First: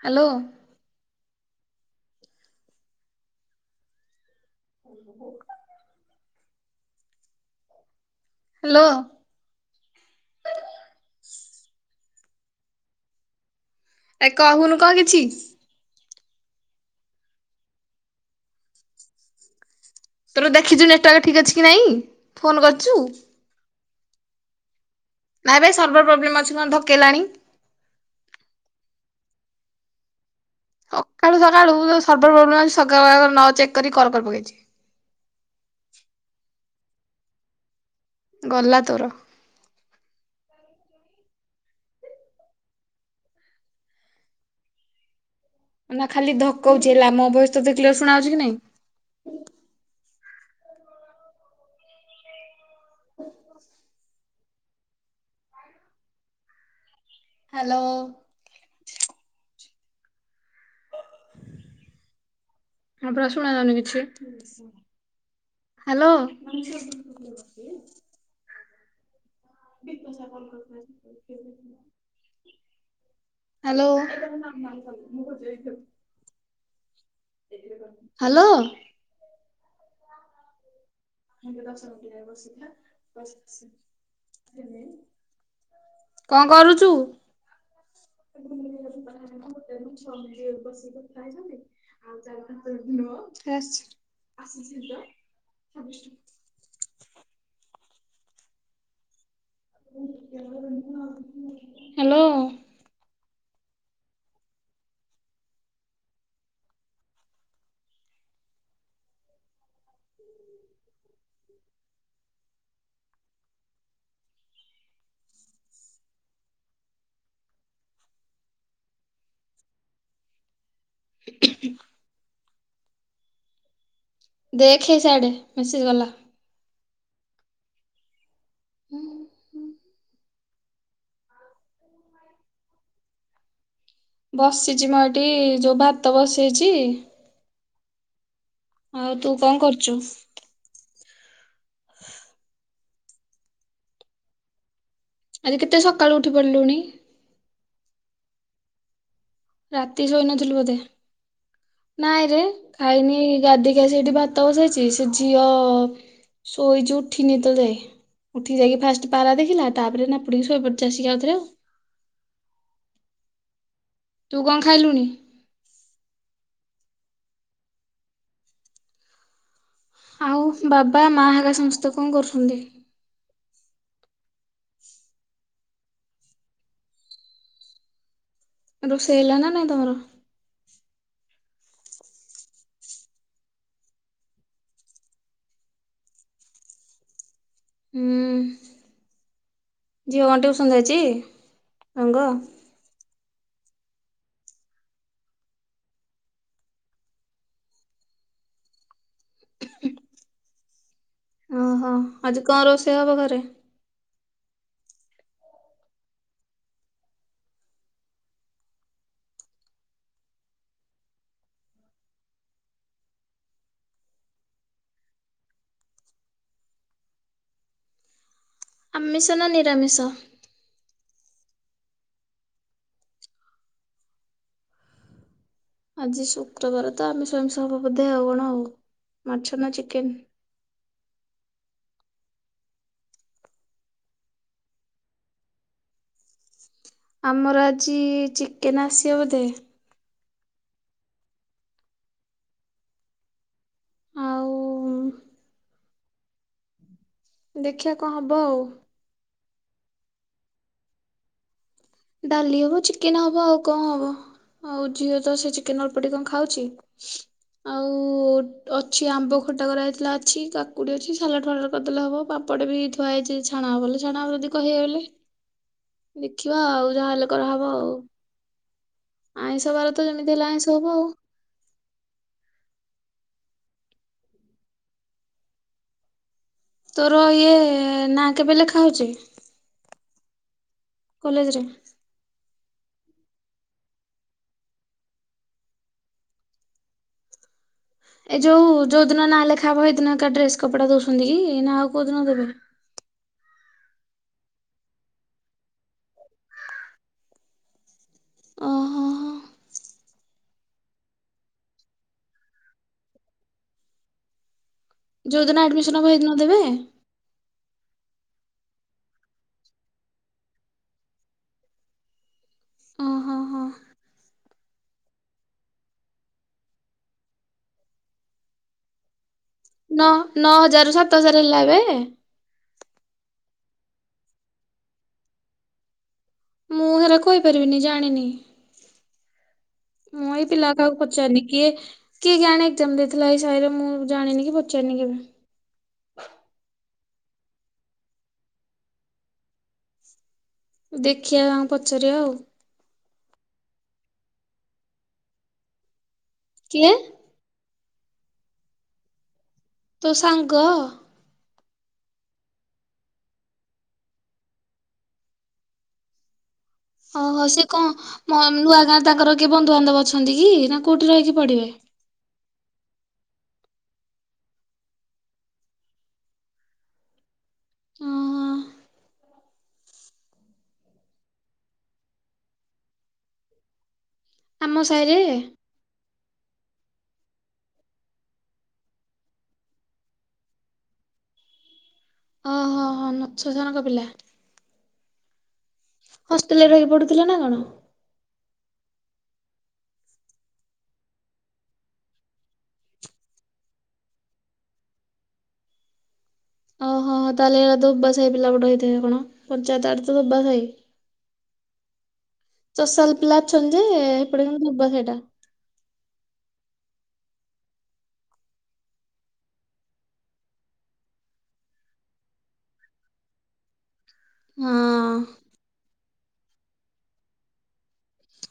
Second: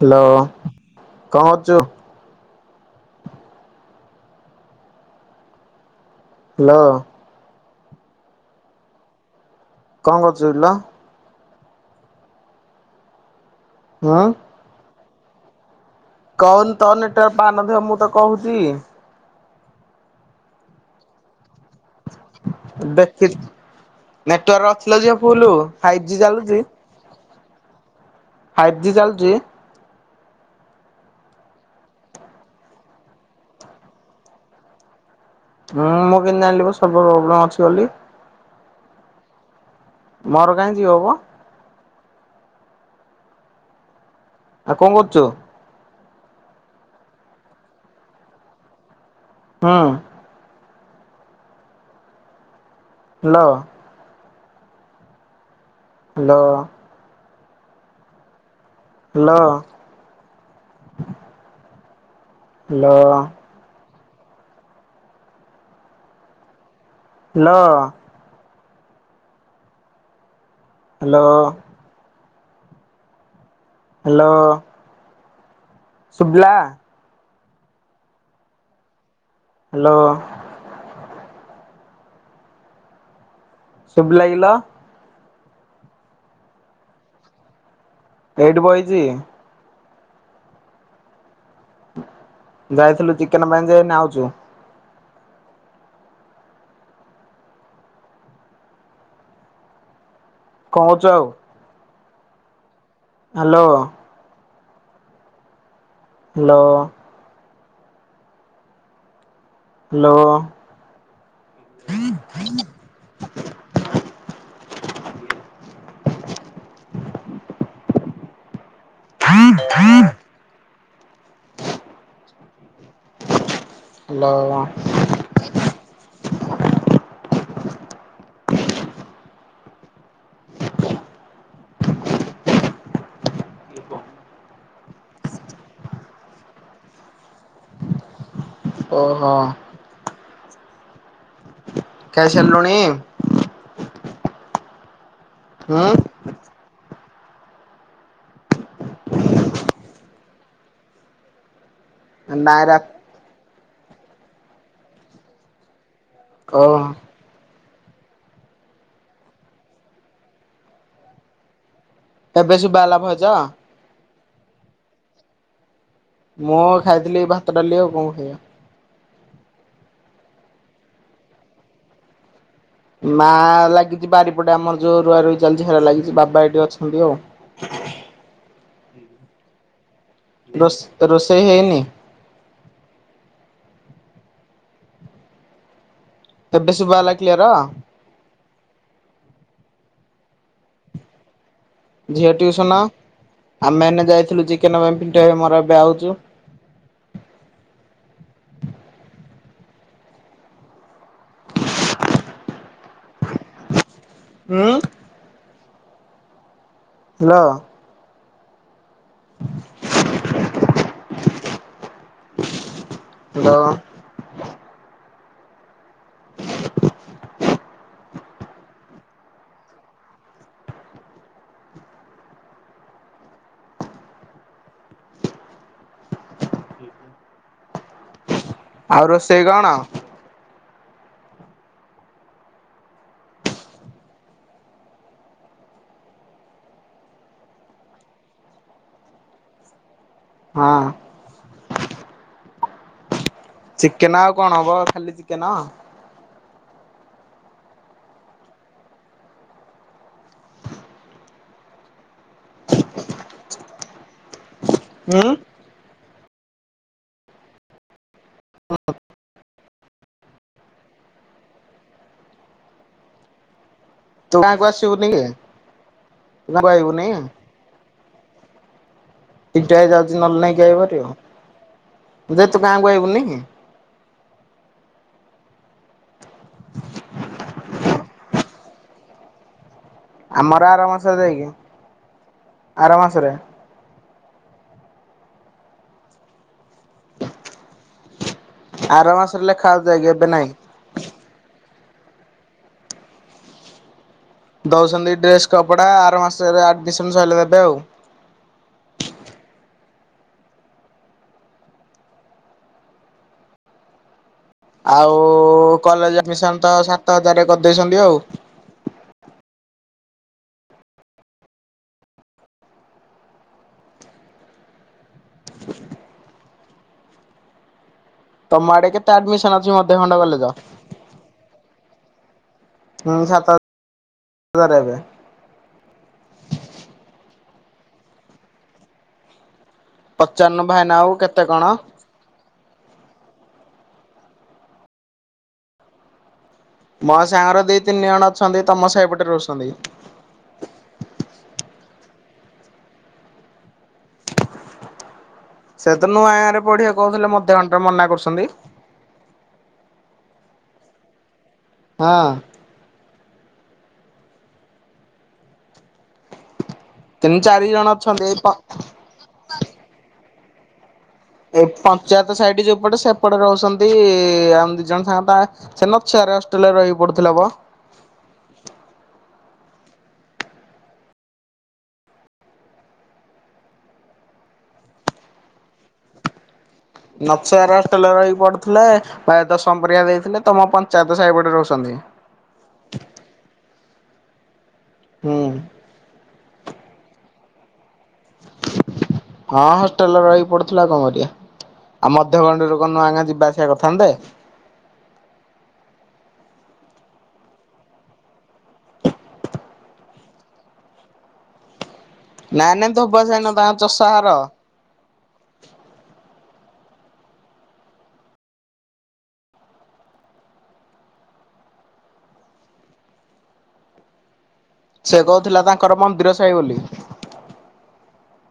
Hello, କଣ କରୁଚୁ? [unintelligible] Hello. Hello. କଂ କରୁଚୁକିଲୋ। ହୁଁ ଏ କହୁନୁ କଂ କିଛି। କଣ ତ ନେଟ ପାଉ ନଥିବ ମୁଁ ତ କହୁଚି। ତୋର ଦେଖିଛୁ ନେଟୱର୍କ ଠିକ ଅଛି। କି ନାଇଁ ଫୋନ କରିଛୁ ଦେଖିଚି ନେଟୱର୍କ ଅଛିଲୋ ଝିଅ ଫୁଲୁ। ଫାଇପି ଯି ଚାଲୁଚି। କେଲାଣି। ଫାଇଭ୍ ଜି ଚାଲୁଚି। ସକାଳୁ ସକାଳୁ ସର୍ଭ ପ୍ରୋବ୍ଲେମ ଅଛି ସ ନ ଚେକ୍ କରି କର କରି ପକେଇଛି। ହୁଁ ମୁଁ କେମିତି ଆଣିଲିବ ସର୍ଭ ପ୍ରୋବ୍ଲେମ୍ ଅଛି ବୋଲି। ଗଲା ତୋର। ମୋର କାଇଁ ଯିବ ମ। ଆଉ କଂ କରୁଚୁ? ନା ଖାଲି ଧକ୍କାଉଛି ହେଲା ମୋ ଭଏସ ତୋତେ କ୍ଲିଆର ଶୁଣାଉଛି କି ନାଇଁ? ହଁ। Hello. Hello hello. Hello. Hello ହଁ ପ୍ରଶ ଶୁଣାଯାଉନି କିଛି। Hello. Hello. [unintelligible] Hello hello [inaudible] ସୁୁଭିଲା hello hello ଦର୍ଶନ ପିଲା [unintelligible] ବସି ଶୁଭିଲା କିଲୋ ଆସନ କଣ କରୁଛୁ? ଏଇଠି ବଇଚି। [unintelligible] ବସିକି କଥା ହେଇଛନ୍ତି ଆଉ ତାର ଯାଇଥିଲୁ ଚିକେନ ପାଇଁ ଯେ ଏଇନେ ଆଉଛୁ। [inaudible] କଣ କରୁଛ ଆଉ hello hello hello hello [inaudible] [inaudible] hello କିଏ ସେଆଡ଼େ ମେସେଜ୍ ଗଲା ହୁଁ ହୁଁ ବସିଛି ମଁ ଏଠି ଯୋଉ ଭାତ ବସେଇଛି। ଆଉ ଓହୋ। ତୁ କଣ କରୁଛୁ? ଖାଇ ସାରିଲୁଣି। ଆଜି କେତେ ହୁଁ ସକାଳୁ ଉଠି ପଡିଲୁଣି। ରାତି ଶୋଇ ନଥିଲୁ ବୋଧେ ନାଇଁରେ ନାଇଁ ରା ଖାଇନି ଗାଧି ସେଇଠି ଭାତ ବସେଇଛି ସେ ଝିଅ ଓହୋ ଶୋଇଚି ଉ ଉଠିନି ଏତଳ ଯାଏ ଉଠି ଯାଇକି ଫାଷ୍ଟ ପାରା ଦେଖିଲା ତାପରେ ନାପୁଡ଼ିକ ଶୋଇପଡ଼ିଛି ଆସିକ ଆଉଥରେ ଆଉ। ଏବେ ଶୁଭା ହେଲା [inaudible] ତୁ କଣ ଖାଇଲୁଣି? ମୁଁ ଖାଇଥିଲି ଭାତ ଡାଲି ଆଉ କଣ ଖାଇବା। ଆଉ ବାବା ମା ହେରେକା ସମସ୍ତେ କଣ କରୁଛନ୍ତି। ମା ଲାଗିଛି ବାରିପଟେ ଆମର ଯୋଉ ରୁଆରୁଇ ଚାଲିଛି ହେରା ଲାଗିଛି ବାବା ଏଇଠି ଅଛନ୍ତି ଆଉ [inaudible] ରୋସେଇ ହେଲା ନା ନାଇ ତମର ରୋଷ ରୋଷେଇ ହେଇନି। ଏବେ ଶୁଭା ହେଲା କ୍ଲିୟର। ହୁଁ ଝିଅ କଣ ଟିଉସନ୍ ଯାଇଛି। ରଙ୍ଗ? ଝିଅ ଟିଉସନ ଆମେ ଏନା ଯାଇଥିଲୁ ଚିକେନ ପାଇଁ ପିଣ୍ଟୁ ଭାଇ ମୋର ଏବେ ଆଉଛୁ [inaudible] ଓହୋ ଆଜି କଣ ରୋଷେ ସେଇ ହବ ଘରେ ହୁଁ ହାଲୋ ହାଲୋ [inaudible] ଆମିଷ ନା ନିରାମିଷ। ଆଜି ଶୁକ୍ରବାର ତ ଆମିଷ ଫାମିଷ ହବ ବୋଧେ ଆଉ କଣ ଆଉ ରୋଷେଇ ମାଛ କଣ? ନା ଚିକେନ ଆମର ଆଜି ଚିକେନ୍ ଆସିବ ବୋଧେ। ହଁ ଚିକେନ ଆଉ କଣ ହବ ଖାଲି ଚିକେନ? ଦେଖିବା କଣ ହବ ଆଉ? ଡାଲି ହବ ଚିକେନ ହବ ଆଉ କଣ ହବ ଆଉ ଝିଅ ଉଁ ତ ସେ ଚିକେନ ଅଳପଟିକେ କଣ ଖାଉଛି। ଆଉ ଅଛି ଆମ୍ବ ଖଟା କରାଯାଇଥିଲା ଅଛି କୁଡ଼ି ଅଛି ସାଲଡ଼ ଫାଲଡ଼ କରିଦେଲେ ହବ ପାପଡ଼ ବି ହେ ଥୁଆ ହେଇଛି ଛଣା ହବ ବୋଲି ଛାଣ ହବ ତୁ ଯଦି କହିବା ବଲେ ଦେଖିଆ ନା ପାଇବୁନି। ଆଇଁଷ ତିନଟା ହେଇ ବାର ତ ଯାଉଛି ଯେମିତି ନହେଲେ ହେଲେ ନାଇଁ କିଏ ଆଇଁଷ ହବ ଆଉ ଆଇପାରିବ ଯେ ତୁ ଗାଁକୁ ଆଇବୁନି? ତୋର ଇଏ ନାଁ କେବେ ଲେଖାହଉଛି? ଆମର ଆର ମାସରେ ଯାଇକି କଲେଜରେ? ଆର ମାସରେ ଏ ଯୋଉ ଯୋଉ ଆର ଦିନ ନା ମାସରେ ଲେଖା ଲେଖାହବ ହଉଛି ହେଇ ଯାଇକି ଦିନ ଏବେ ଏକା ନାଇଁ ଡ୍ରେସ କପଡ଼ା ଦଉଛନ୍ତି ନା ଆଉ କୋଉ ଦିନ ଦେବେ। ଦଉସନ୍ତି ଡ୍ରେସ୍ କପଡ଼ା ଆର ମାସରେ ଆଡ଼ମିସନ୍ ସରିଲେ ଦେବେ ଆଉ। ଓହୋ ହ। ଆଉ ଯୋଉ ଦିନ ଆଡମିସନ ହବ କଲେଜ ହେଇଦିନ ଦେବେ? ଆଡମିଶନ ତ ସାତ ହଜାର କରିଦେଇଛନ୍ତି ଆଉ। ଓହୋ ହୋ ତମ ଆଡେ କେତେ ଆଡମିସନ ଅଛି ନଅ ମଧ୍ୟଖଣ୍ଡ କଲେଜ? ନଅ ହଜାରରୁ ସାତ ହଜାର ହେଲାଏବେ। ହୁଁ ସାତ ହଜାର ହଜାର ଏବେ ମୁଁ ହେରା କହିପାରିବିନି ଜାଣିନି। ମୁଁ ଏଇ ପଚାରୁନୁ ପିଲା ଭାଇନା ହହାକୁ ଆଉ ପଚାରନି କେତେ କଣ? କିଏ କିଏ କେଆଣି ଏକ୍ଜାମ ଦେଇଥିଲା ଏଇ ସାହିରେ ମୁଁ ଜାଣିନି କି ପଚାରିନି କେବେ। ମୋ ସାଙ୍ଗର ଦି ତିନି ଜଣ ଅଛନ୍ତି ତମ ସାହିପଟେ ରହୁସନ୍ତି। ଦେଖିଆ ଆଙ୍କୁ ପଚାରିବା ଆଉ। ସେ ତ ନୂଆ ଗାଁ ରେ କିଏ ପଢିବାକୁ କହୁଥିଲେ ମଧ୍ୟ ଘଣ୍ଟାରେ ମନା କରୁଛନ୍ତି। ତୋ ସାଙ୍ଗ? ହଁ। ତିନି ଓହୋ ସେ ଚାରି ଜଣ ଅଛନ୍ତି ଏଇ କଣ ପ ନୂଆ ଗାଁରେ ତାଙ୍କର କିଏ ବନ୍ଧୁବାନ୍ଧବ ଅଛନ୍ତି କି ନା କୋଉଠି ରହିକି ଏ ପଢିବେ? ପଞ୍ଚାୟତ ସାଇଡ ଯୋଉପଟେ ସେପଟେ ରହୁଛନ୍ତି ଆମେ ଦି ଜଣ ସାଙ୍ଗ ତା ସେ ନଛିଆରେ ହଷ୍ଟେଲ ରେ ରହି ପଡୁଥିଲା ବ। ଓହୋ ଆମ ସାହିରେ? ନଛଆରେ ହଷ୍ଟେଲ ରହିି ପଡୁଥିଲା। ପ୍ରାୟେ ଦଶମ ପରୀକ୍ଷା ଦେଇଥିଲେ ତମ ପଞ୍ଚାୟତ ସାହିପଟେ ରହୁସନ୍ତି। ଓହୋ ହ ନଛ ସାରଙ୍କ ପିଲା। ହୁଁ। ହଷ୍ଟେଲ ରେ ରହିକି ପଡୁଥିଲେ ନା କଣ? ହଁ ହଷ୍ଟେଲରେ ରହି ପଡୁଥିଲା ଆଉ କଣ କରିଆ। ଆଉ ମଧ୍ୟ ଖଣ୍ଡରୋକ ଲୋକ ନୁଆଗାଁ ଯିବା ଆସିବା କରିଥାନ୍ତେ। ଓହୋ ହୋ ତାହେଲେ ତାହେଲେ ହେରା ଧୋବା ସାହି ପିଲାପଟ ହେଇଥିବ କଣ ପଞ୍ଚାୟତ ଆଡେ ତ ଧୋବା ସାହି। ନାଇ ନାଇଁ ଧୋବା ସାହି ନୁହଁ ତାଙ୍କର ଚଷାଘର। ଧୁବା ସାଇଟା। ହଁ। ସେ କହୁଥିଲା ତାଙ୍କର ମନ୍ଦିର ସାହି ବୋଲି।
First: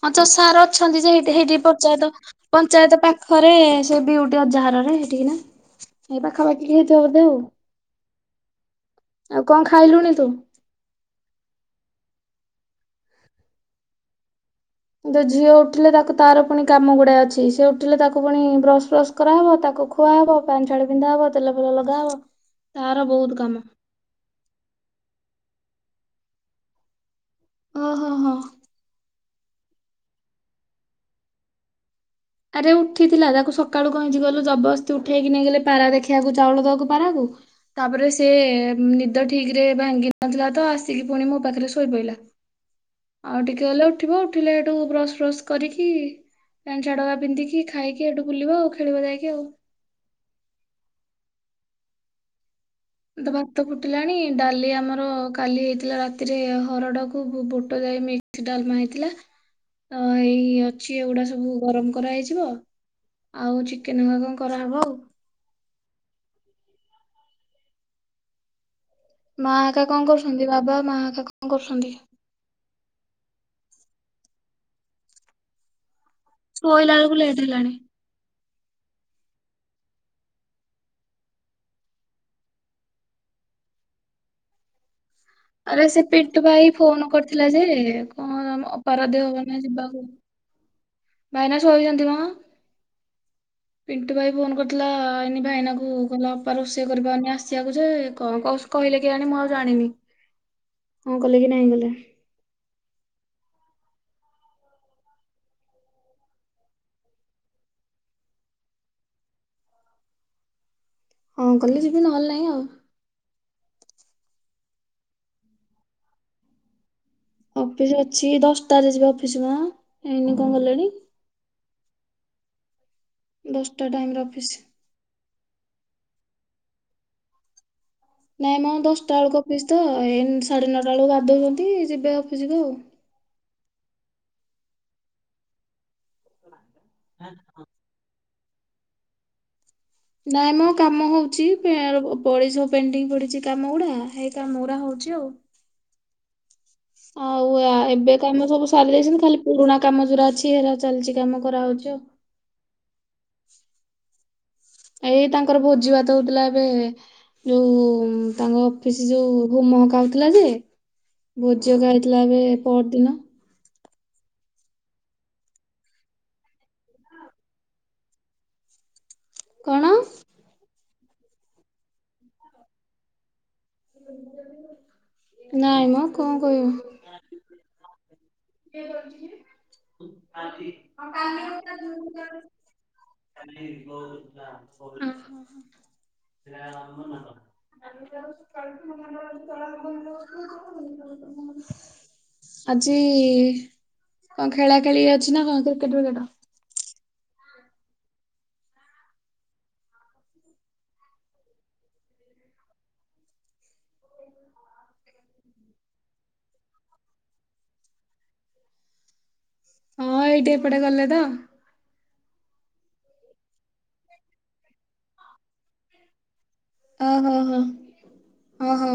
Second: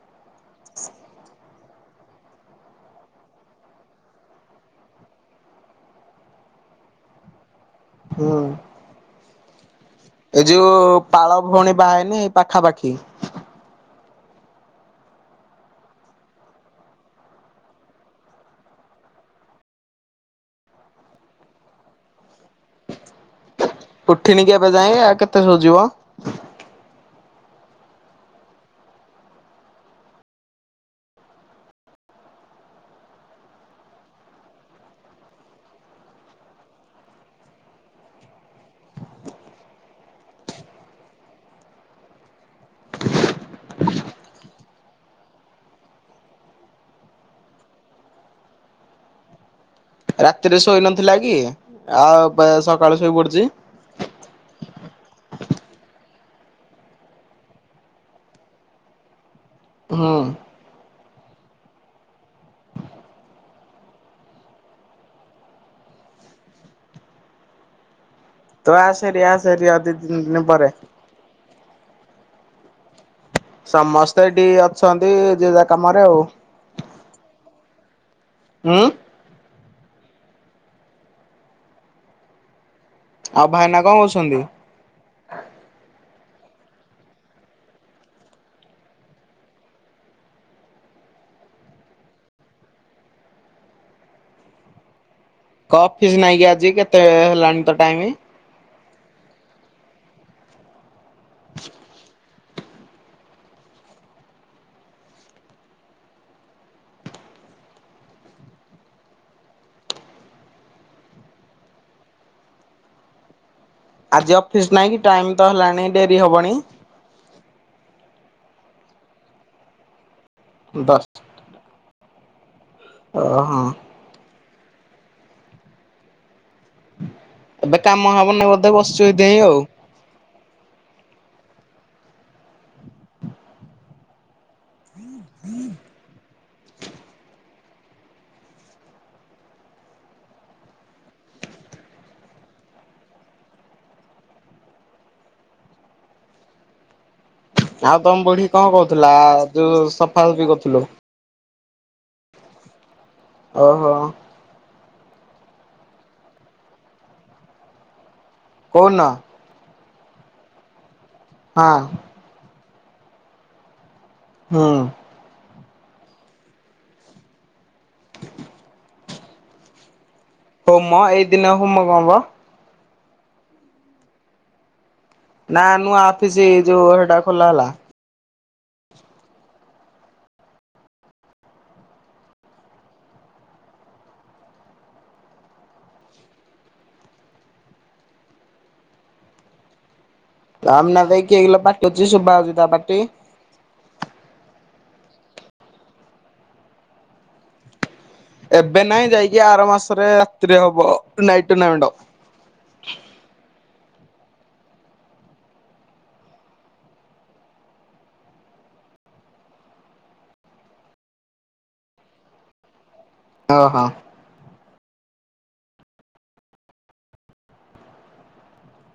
ହଁ ଚଷାଘର ଅଛନ୍ତି ଜେ ହେଇଠି ପଚାୟତ। ପଞ୍ଚାୟତ ପାଖରେ ସେ ବିଉଟି ଅଜାଘର ନାଁ ହେଠିକି ନା? ହେଇ ପାଖାପାଖି ହେଇଥବ ବଧେ ଆଉ। ହୁଁ। ଆଉ କଣ ଖାଇଲୁଣି ତୁ? ଏ ଯୋଉ ପାଳ ଭଉଣୀ ବାହା ହେଇନି ଏଇ ପାଖାପାଖି? ଦେ ଝିଅ ଉଠିଲେ ତାକୁ ତାର ପୁଣି କାମ ଗୁଡ଼ା ଅଛି ସେ ଉଠିଲେ ତାକୁ ପୁଣି ବ୍ରସ୍ ଫ୍ରସ୍ କରାହବ ତାକୁ ଖୁଆହବ ପ୍ୟାନ୍ ଛାଡ ପିନ୍ଧା ହବ ତେଲ ଫେଲ ଲଗାହବ ତାର ବହୁତ କାମ। ଉଠିନି କିି ଏବେ ଯାଇଁ ଏ ଆ କେତେ ଶୋଉଚି ବ? ଓହୋ ହଁ। ଆରେ ଉଠିଥିଲା ତାକୁ ସକାଳୁ କଁ ହେଇଚି କଇଲ ଜବସ୍ତି ଉଠେଇକି ନେଇଗଲେ ପାରା ଦେଖିବାକୁ ଚାଉଳ ଦବାକୁ ପାରାକୁ ତାପରେ ସେ ନିଦ ଠିକ୍ ରେ ଭାଙ୍ଗି ନଥିଲା ତ ଆସିକି ପୁଣି ମୋ ପାଖରେ ଶୋଇ ପଇଲା। ଆଉ ଟିକେ ହେଲେ ଉଠିବ ଉଠିଲେ ହେଠୁ ବ୍ରସ ବ୍ରସ୍ କରିକି ପ୍ୟାନ୍ ଛାଡ଼ଗା ପନ୍ଧିକି ଖାଇକି ହେଠୁ ବଲିବ ଆଉ ଖେଳିବା ଯାଇକି ଆଉ। ରାତିରେ ଶୋଇ ନଥିଲା କି ଆଉ ବେ ସକାଳୁ ଶୋଇ ପଡ଼ଚି? ଟିଲାଣି ଡାଲି ଆମର କାଲି ହେଇଥିଲା ରାତିରେ ହରଡ଼କୁ ବୁ ବୁଟ ଜାଇ ମିକ୍ସ ଡାଲମା ହେଇଥିଲା। ହୁଁ ଅ ହେଇ ଅ ଚି ଏଉଡା ସବୁ ଗରମ କରାହେଇଯିବ ଆଉ ଚିକେନ ହୁଆ କଁ କରାହବ ଆଉ। ତ ଆସେ ହାରି ଆ ମା ଆକା କଁ କରୁଛନ୍ତି ବାବା ମା ଆକା କଁ କରୁଛନ୍ତି? ସମସ୍ତେ ଏଠି ଅଛନ୍ତି ଯିଏ ଯାହା କାମରେ ଆଉ। ଶୋଇଲା ଏଳୁକୁ ଲେଟ୍ ହେଲାଣି। ଉଁ? ଆଉ ଭାଇନା କଁ କରୁଛନ୍ତି? ଆରେ ସେ ପିଣ୍ଟୁ ଭାଇ ଫୋନ୍ କରିଥିଲା ଯେ କଁ ଆମ ଅପାର ଦେହ ଭଲ ନାହିଁ ଯିବାକୁ। ଭାଇନା ଶୋଇଛନ୍ତି ମ। ପିଣ୍ଟୁ ଭାଇ ଫୋନ୍ କରିଥିଲା ଏ ନି କ ଭାଇନାଙ୍କୁ ଅଫିସ କଲା ନାଇଁ କି ଅପା ଆଜି ରୋଷେଇ କେତେ କରିପାରୁନି ହେଲାଣି ତ ଆସିବାକୁ ଯେ ଟାଇମ? କଁ କହୁଛ କହିଲେ କେଆଣି ମୁଁ ଆଉ ଜାଣିନି ହଁ କଲେ କି ନାହିଁ କଲେ। ହଁ କଲେ ଯିବି ନହେଲେ ନାଇଁ ଆଉ। ଆଜି ଅଫିସ୍ ନାଇଁ କି ଟାଇମ୍ ତ ହେଲାଣି ଡେରି ହବଣି? ଅଫିସ୍ ଅଛି ଦଶଟାରେ ଯିବେ ଅଫିସ୍ ମ ଏଇନି କଁ ଗଲେଣି? ଦଶ ଓହଁ। ଦଶଟା ଟାଇମ୍ ରେ ଅଫିସ୍। ଏବେ କାମ ହ ନାଇଁ ମ ଦଶଟା ଅଳୁକୁ ଅଫିସ୍ ତ ଏଇ ସାଢ଼େ ନଅଟା ଅଳୁ ଗାଧଉଛନ୍ତି ଯିବେ ଅଫିସିକୁୁ ଆଉ। ହୁଁ ହାଁ ହଁ। ନାଇଁ ମ କାମ ହଉଚି ପେର୍ ପଡ଼ି ସବୁ ପେଣ୍ଟିଙ୍ଗ୍ ପଡ଼ିଚି କାମ ଉଡା ହେଇ କାମ ଉରା ହଉଚି ଆଉ। ଆଉ ଆ ଆଉ ତମ ଏବେ ବୁଢୀ କାମ କଣ ସବୁ ସାରି କହୁଥିଲା ଦେଇଛନ୍ତି ଖାଲି ଯୋଉ ପୁରୁଣା କାମ ଯୋଉରା ସଫାସଫି ଅଛି ହେରା କରୁଥିଲୁ? ଚାଲଚି। କାମ କରା ହଉଚି ଆଉ। ଓହୋ। ଆ ଏଇ ତାଙ୍କର ଭୋଜି ଭାତ ହଉଥୁଲା ଏବେ ଯୋଉ ତାଙ୍କ ଅଫିସ୍ କୋଉଦିନ ଯୋଉ ହୁମ ହକା ହଉଥୁଲା ଯେ ଭୋଜି ହଁ ହକା ହେଇଥିଲା ଏବେ ପଅରଦିନ। ହଁ। କଣ? ହୋମ ଏଇ ଦିନ ହୋମ କଁ ବ? ମୁଁ ଜାଣିନି। ନାଁ ନୂଆ ଅଫିସ୍ ଯୋଉ ହେଟା ଖୋଲା ହେଲା? କିଏ କରିଚି? ହଁ କାଲି ଅତା ଯୋଉ ଗାରୁ କାଲି [unintelligible] ହଁ ହଁ ହଁ। [unintelligible] ତାମ ନାଦେଇକି କିଏକିଲୋ ପାଟି ହଉଛି ଶୁଭା ଯାଉଛି ତା ପାଟି। କି କଣ ଖେଳା ଖେଳି ଅଛିନା କଣ କ୍ରିକେଟ ଫିକେଟ? ଏବେ ନାଇଁ ଯାଇକି ଆର ମାସରେ ରାତିରେ ହବ ନାଇଟ ଟୁନାମେଣ୍ଟ। ହଁ ଏଇଠି ଏପଟେ ଗଲେତ ଓହୋ। ଓହୋ ହୋ ଓହୋ।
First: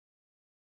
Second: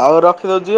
ହଉ ରଖିଦଉଛି।